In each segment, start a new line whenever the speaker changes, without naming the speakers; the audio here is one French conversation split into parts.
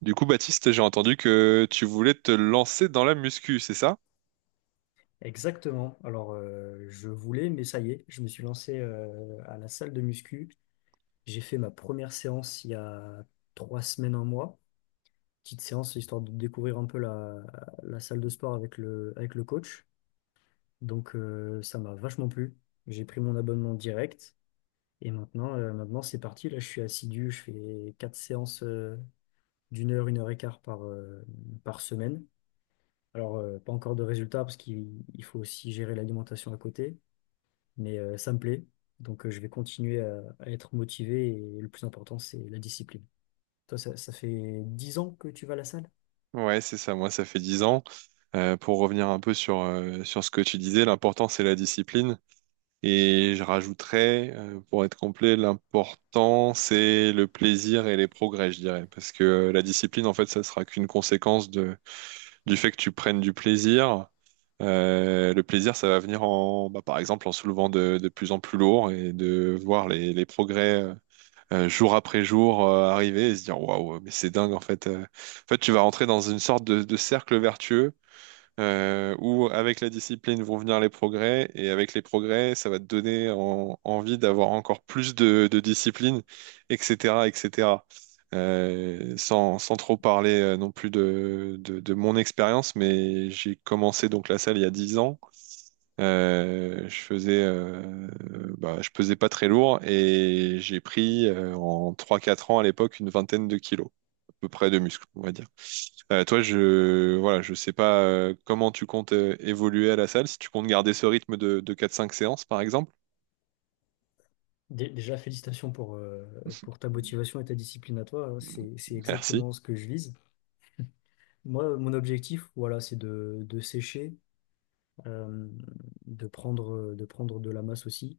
Du coup, Baptiste, j'ai entendu que tu voulais te lancer dans la muscu, c'est ça?
Exactement. Je voulais, mais ça y est, je me suis lancé à la salle de muscu. J'ai fait ma première séance il y a trois semaines, un mois. Petite séance, histoire de découvrir un peu la salle de sport avec avec le coach. Ça m'a vachement plu. J'ai pris mon abonnement direct. Et maintenant, maintenant c'est parti. Là, je suis assidu. Je fais quatre séances d'une heure, une heure et quart par semaine. Pas encore de résultats parce qu'il il faut aussi gérer l'alimentation à côté. Mais ça me plaît. Donc, je vais continuer à être motivé et le plus important, c'est la discipline. Toi, ça fait 10 ans que tu vas à la salle?
Ouais, c'est ça. Moi, ça fait 10 ans. Pour revenir un peu sur ce que tu disais, l'important, c'est la discipline. Et je rajouterais, pour être complet, l'important, c'est le plaisir et les progrès, je dirais. Parce que la discipline, en fait, ça sera qu'une conséquence du fait que tu prennes du plaisir. Le plaisir, ça va venir bah, par exemple, en soulevant de plus en plus lourd et de voir les progrès jour après jour arriver et se dire, waouh, mais c'est dingue, en fait. En fait, tu vas rentrer dans une sorte de cercle vertueux où avec la discipline vont venir les progrès, et avec les progrès, ça va te donner envie d'avoir encore plus de discipline, etc., etc. Sans trop parler non plus de mon expérience, mais j'ai commencé donc la salle il y a 10 ans. Euh, je faisais, euh, je pesais pas très lourd et j'ai pris en trois quatre ans à l'époque une vingtaine de kilos, à peu près de muscles, on va dire. Toi, je voilà, je sais pas comment tu comptes évoluer à la salle, si tu comptes garder ce rythme de 4-5 séances par exemple.
Déjà, félicitations pour ta motivation et ta discipline à toi, hein. C'est
Merci.
exactement ce que je vise. Moi, mon objectif, voilà, c'est de sécher, euh, de prendre, de prendre de la masse aussi,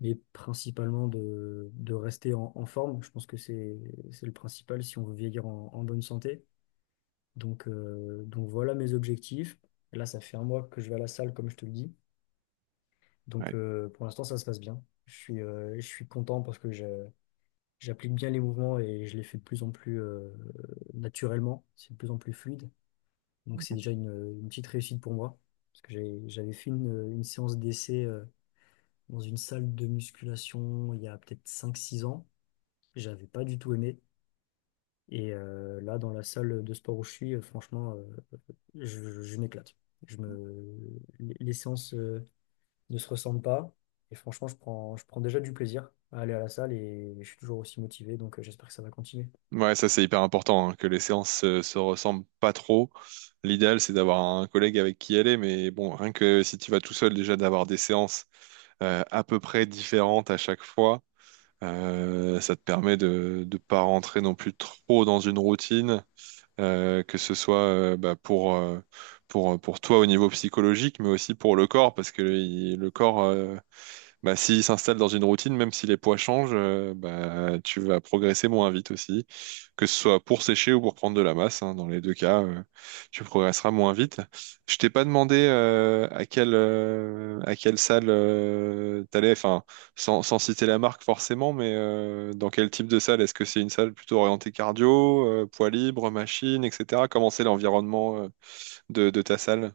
mais principalement de rester en forme. Je pense que c'est le principal si on veut vieillir en bonne santé. Donc voilà mes objectifs. Là, ça fait un mois que je vais à la salle, comme je te le dis. Donc
Ouais,
euh, pour l'instant, ça se passe bien. Je suis content parce que j'applique bien les mouvements et je les fais de plus en plus naturellement. C'est de plus en plus fluide. Donc c'est déjà une petite réussite pour moi. Parce que j'avais fait une séance d'essai dans une salle de musculation il y a peut-être cinq six ans. J'avais pas du tout aimé. Et là, dans la salle de sport où je suis, franchement, je m'éclate. Je me… Les séances ne se ressemblent pas. Et franchement, je prends déjà du plaisir à aller à la salle et je suis toujours aussi motivé. Donc, j'espère que ça va continuer.
ouais, ça c'est hyper important, hein, que les séances se ressemblent pas trop. L'idéal c'est d'avoir un collègue avec qui aller, mais bon, rien que si tu vas tout seul déjà d'avoir des séances à peu près différentes à chaque fois. Ça te permet de ne pas rentrer non plus trop dans une routine, que ce soit pour toi au niveau psychologique, mais aussi pour le corps, parce que le corps, s'il s'installe dans une routine, même si les poids changent, tu vas progresser moins vite aussi. Que ce soit pour sécher ou pour prendre de la masse, hein, dans les deux cas, tu progresseras moins vite. Je t'ai pas demandé à quelle salle t'allais, enfin, sans citer la marque forcément, mais dans quel type de salle? Est-ce que c'est une salle plutôt orientée cardio, poids libre, machine, etc. Comment c'est l'environnement de ta salle?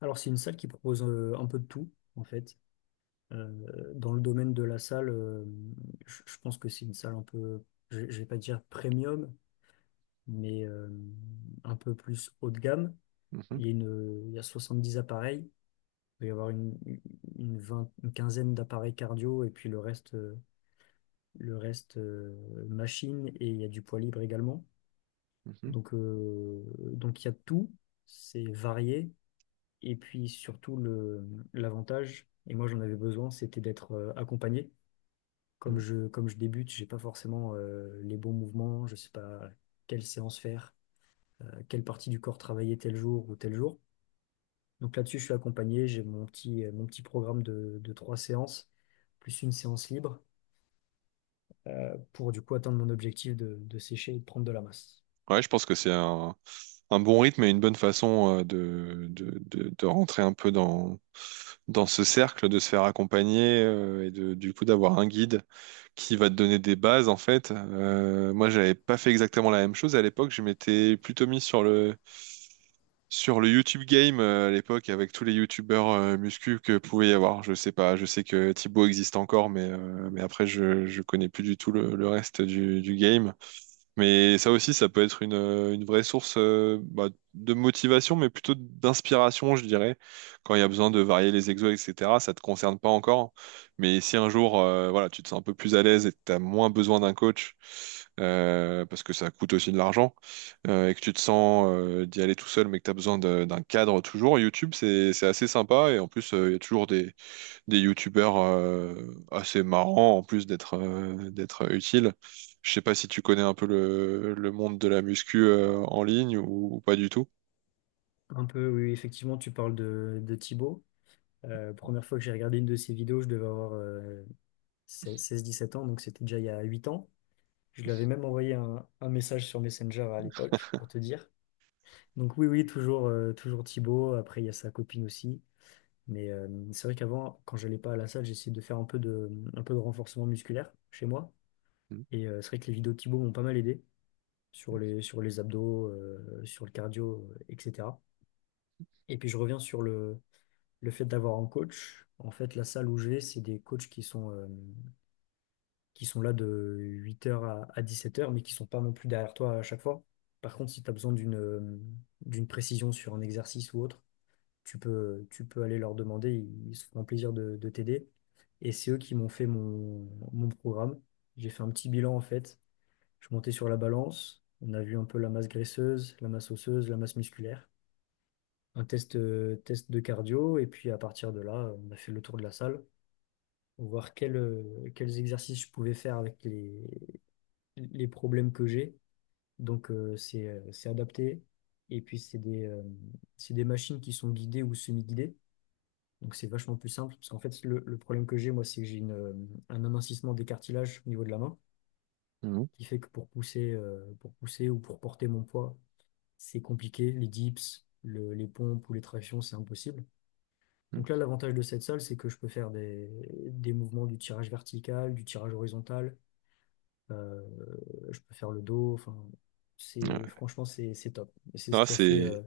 Alors, c'est une salle qui propose un peu de tout, en fait. Dans le domaine de la salle, je pense que c'est une salle je ne vais pas dire premium, mais un peu plus haut de gamme.
Mhm,
Il y a 70 appareils. Il doit y avoir une quinzaine d'appareils cardio et puis le reste, machine et il y a du poids libre également.
mhm,
Donc, euh, donc il y a tout, c'est varié. Et puis surtout, l'avantage, et moi j'en avais besoin, c'était d'être accompagné.
mhm.
Comme je débute, j'ai pas forcément les bons mouvements, je sais pas quelle séance faire, quelle partie du corps travailler tel jour ou tel jour. Donc là-dessus, je suis accompagné. J'ai mon petit programme de trois séances, plus une séance libre, pour du coup atteindre mon objectif de sécher et de prendre de la masse.
Ouais, je pense que c'est un bon rythme et une bonne façon de rentrer un peu dans ce cercle, de se faire accompagner du coup d'avoir un guide qui va te donner des bases en fait. Moi, j'avais pas fait exactement la même chose à l'époque. Je m'étais plutôt mis sur le YouTube Game à l'époque avec tous les YouTubeurs muscu que pouvait y avoir. Je sais pas. Je sais que Thibaut existe encore, mais après je connais plus du tout le reste du game. Mais ça aussi, ça peut être une vraie source de motivation, mais plutôt d'inspiration, je dirais. Quand il y a besoin de varier les exos, etc., ça te concerne pas encore. Mais si un jour, voilà, tu te sens un peu plus à l'aise et que tu as moins besoin d'un coach, parce que ça coûte aussi de l'argent, et que tu te sens d'y aller tout seul, mais que tu as besoin d'un cadre toujours, YouTube, c'est assez sympa. Et en plus, il y a toujours des youtubeurs assez marrants en plus d'être d'être utiles. Je sais pas si tu connais un peu le monde de la muscu en ligne ou pas du tout.
Un peu, oui, effectivement, tu parles de Thibaut. Première fois que j'ai regardé une de ses vidéos, je devais avoir seize dix-sept ans, donc c'était déjà il y a 8 ans. Je lui avais même envoyé un message sur Messenger à l'époque, pour te dire. Donc oui, oui, toujours Thibaut. Après, il y a sa copine aussi. Mais c'est vrai qu'avant, quand j'allais pas à la salle, j'essayais de faire un peu de renforcement musculaire chez moi.
Mhm.
Et c'est vrai que les vidéos de Thibaut m'ont pas mal aidé sur les abdos, sur le cardio, etc. Et puis je reviens sur le fait d'avoir un coach. En fait, la salle où je vais, c'est des coachs qui sont là de 8 heures à 17 heures mais qui sont pas non plus derrière toi à chaque fois. Par contre, si tu as besoin d'une précision sur un exercice ou autre, tu peux aller leur demander, ils se feront plaisir de t'aider. Et c'est eux qui m'ont fait mon programme. J'ai fait un petit bilan en fait. Je montais sur la balance, on a vu un peu la masse graisseuse, la masse osseuse, la masse musculaire, un test de cardio, et puis à partir de là, on a fait le tour de la salle pour voir quels exercices je pouvais faire avec les problèmes que j'ai. Donc c'est adapté. Et puis c'est c'est des machines qui sont guidées ou semi-guidées. Donc c'est vachement plus simple, parce qu'en fait, le problème que j'ai, moi, c'est que j'ai un amincissement des cartilages au niveau de la main,
Mhm.
qui fait que pour pousser ou pour porter mon poids, c'est compliqué. Les dips, les pompes ou les tractions, c'est impossible.
Mhm.
Donc là, l'avantage de cette salle, c'est que je peux faire des mouvements du tirage vertical, du tirage horizontal, euh, je peux faire le dos, enfin, c'est,
Ouais.
franchement, c'est, c'est top. Et c'est ce
Ah,
qui a fait,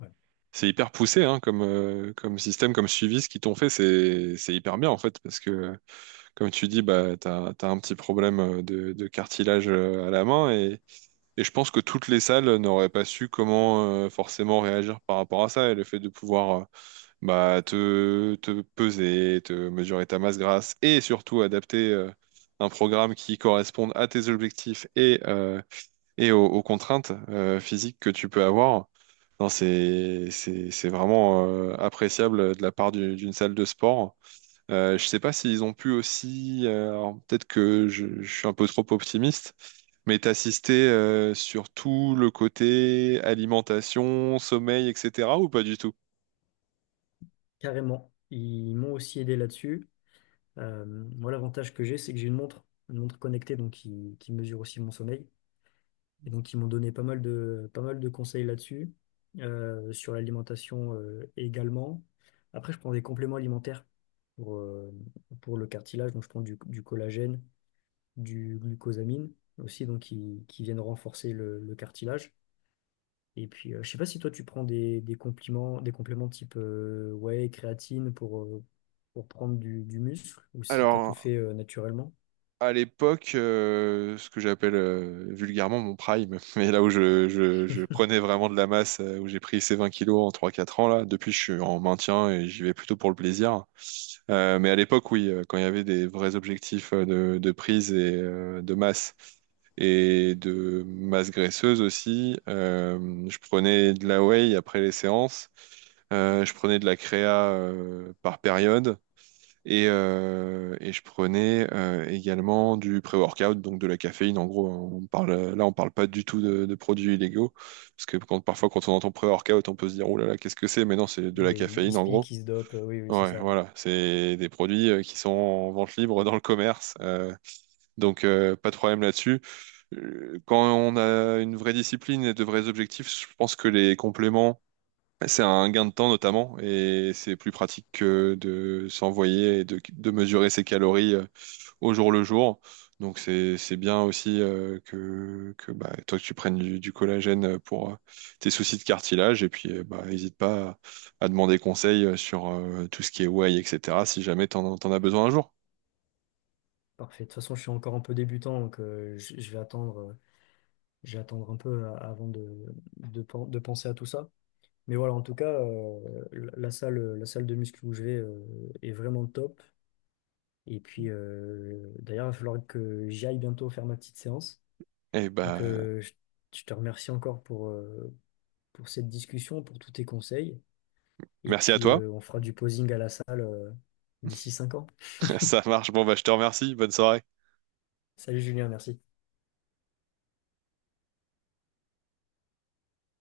ouais,
c'est hyper poussé, hein, comme comme système, comme suivi. Ce qu'ils t'ont fait, c'est hyper bien en fait parce que comme tu dis, bah t'as un petit problème de cartilage à la main et je pense que toutes les salles n'auraient pas su comment forcément réagir par rapport à ça et le fait de pouvoir te peser, te mesurer ta masse grasse et surtout adapter un programme qui corresponde à tes objectifs et aux contraintes physiques que tu peux avoir. Non, c'est vraiment appréciable de la part d'une salle de sport. Je sais pas s'ils ont pu aussi, alors peut-être que je suis un peu trop optimiste, mais t'assister sur tout le côté alimentation, sommeil, etc. ou pas du tout?
carrément. Ils m'ont aussi aidé là-dessus. Euh, Moi, l'avantage que j'ai, c'est que j'ai une montre connectée donc qui mesure aussi mon sommeil. Et donc, ils m'ont donné pas mal de conseils là-dessus, sur l'alimentation également. Après, je prends des compléments alimentaires pour, euh, pour le cartilage. Donc, je prends du collagène, du glucosamine aussi, donc qui viennent renforcer le cartilage. Et puis, je sais pas si toi, tu prends des compléments type whey, créatine pour prendre du muscle ou si tu as tout
Alors,
fait naturellement.
à l'époque, ce que j'appelle vulgairement mon prime, mais là où je prenais vraiment de la masse, où j'ai pris ces 20 kilos en trois quatre ans, là, depuis je suis en maintien et j'y vais plutôt pour le plaisir. Mais à l'époque, oui, quand il y avait des vrais objectifs de prise et de masse et de masse graisseuse aussi, je prenais de la whey après les séances. Je prenais de la créa par période et je prenais également du pré-workout, donc de la caféine. En gros, on parle pas du tout de produits illégaux, parce que parfois, quand on entend pré-workout, on peut se dire, oh là là, qu'est-ce que c'est? Mais non, c'est de la
Oui, il
caféine,
se
en gros.
pique, il se dope, oui, oui, c'est
Ouais,
ça.
voilà, c'est des produits qui sont en vente libre dans le commerce, pas de problème là-dessus. Quand on a une vraie discipline et de vrais objectifs, je pense que les compléments c'est un gain de temps notamment, et c'est plus pratique que de s'envoyer et de mesurer ses calories au jour le jour. Donc c'est bien aussi que toi que tu prennes du collagène pour tes soucis de cartilage, et puis n'hésite pas à demander conseil sur tout ce qui est whey, etc. si jamais t'en as besoin un jour.
Parfait. De toute façon, je suis encore un peu débutant, donc je vais attendre un peu avant de penser à tout ça. Mais voilà, en tout cas, la salle de muscu où je vais est vraiment top. Et puis, d'ailleurs, il va falloir que j'y aille bientôt faire ma petite séance.
Et
Donc,
bah
euh, je, je te remercie encore pour cette discussion, pour tous tes conseils. Et
merci à
puis,
toi,
on fera du posing à la salle d'ici 5 ans.
ça marche, bon bah je te remercie, bonne soirée.
Salut Julien, merci.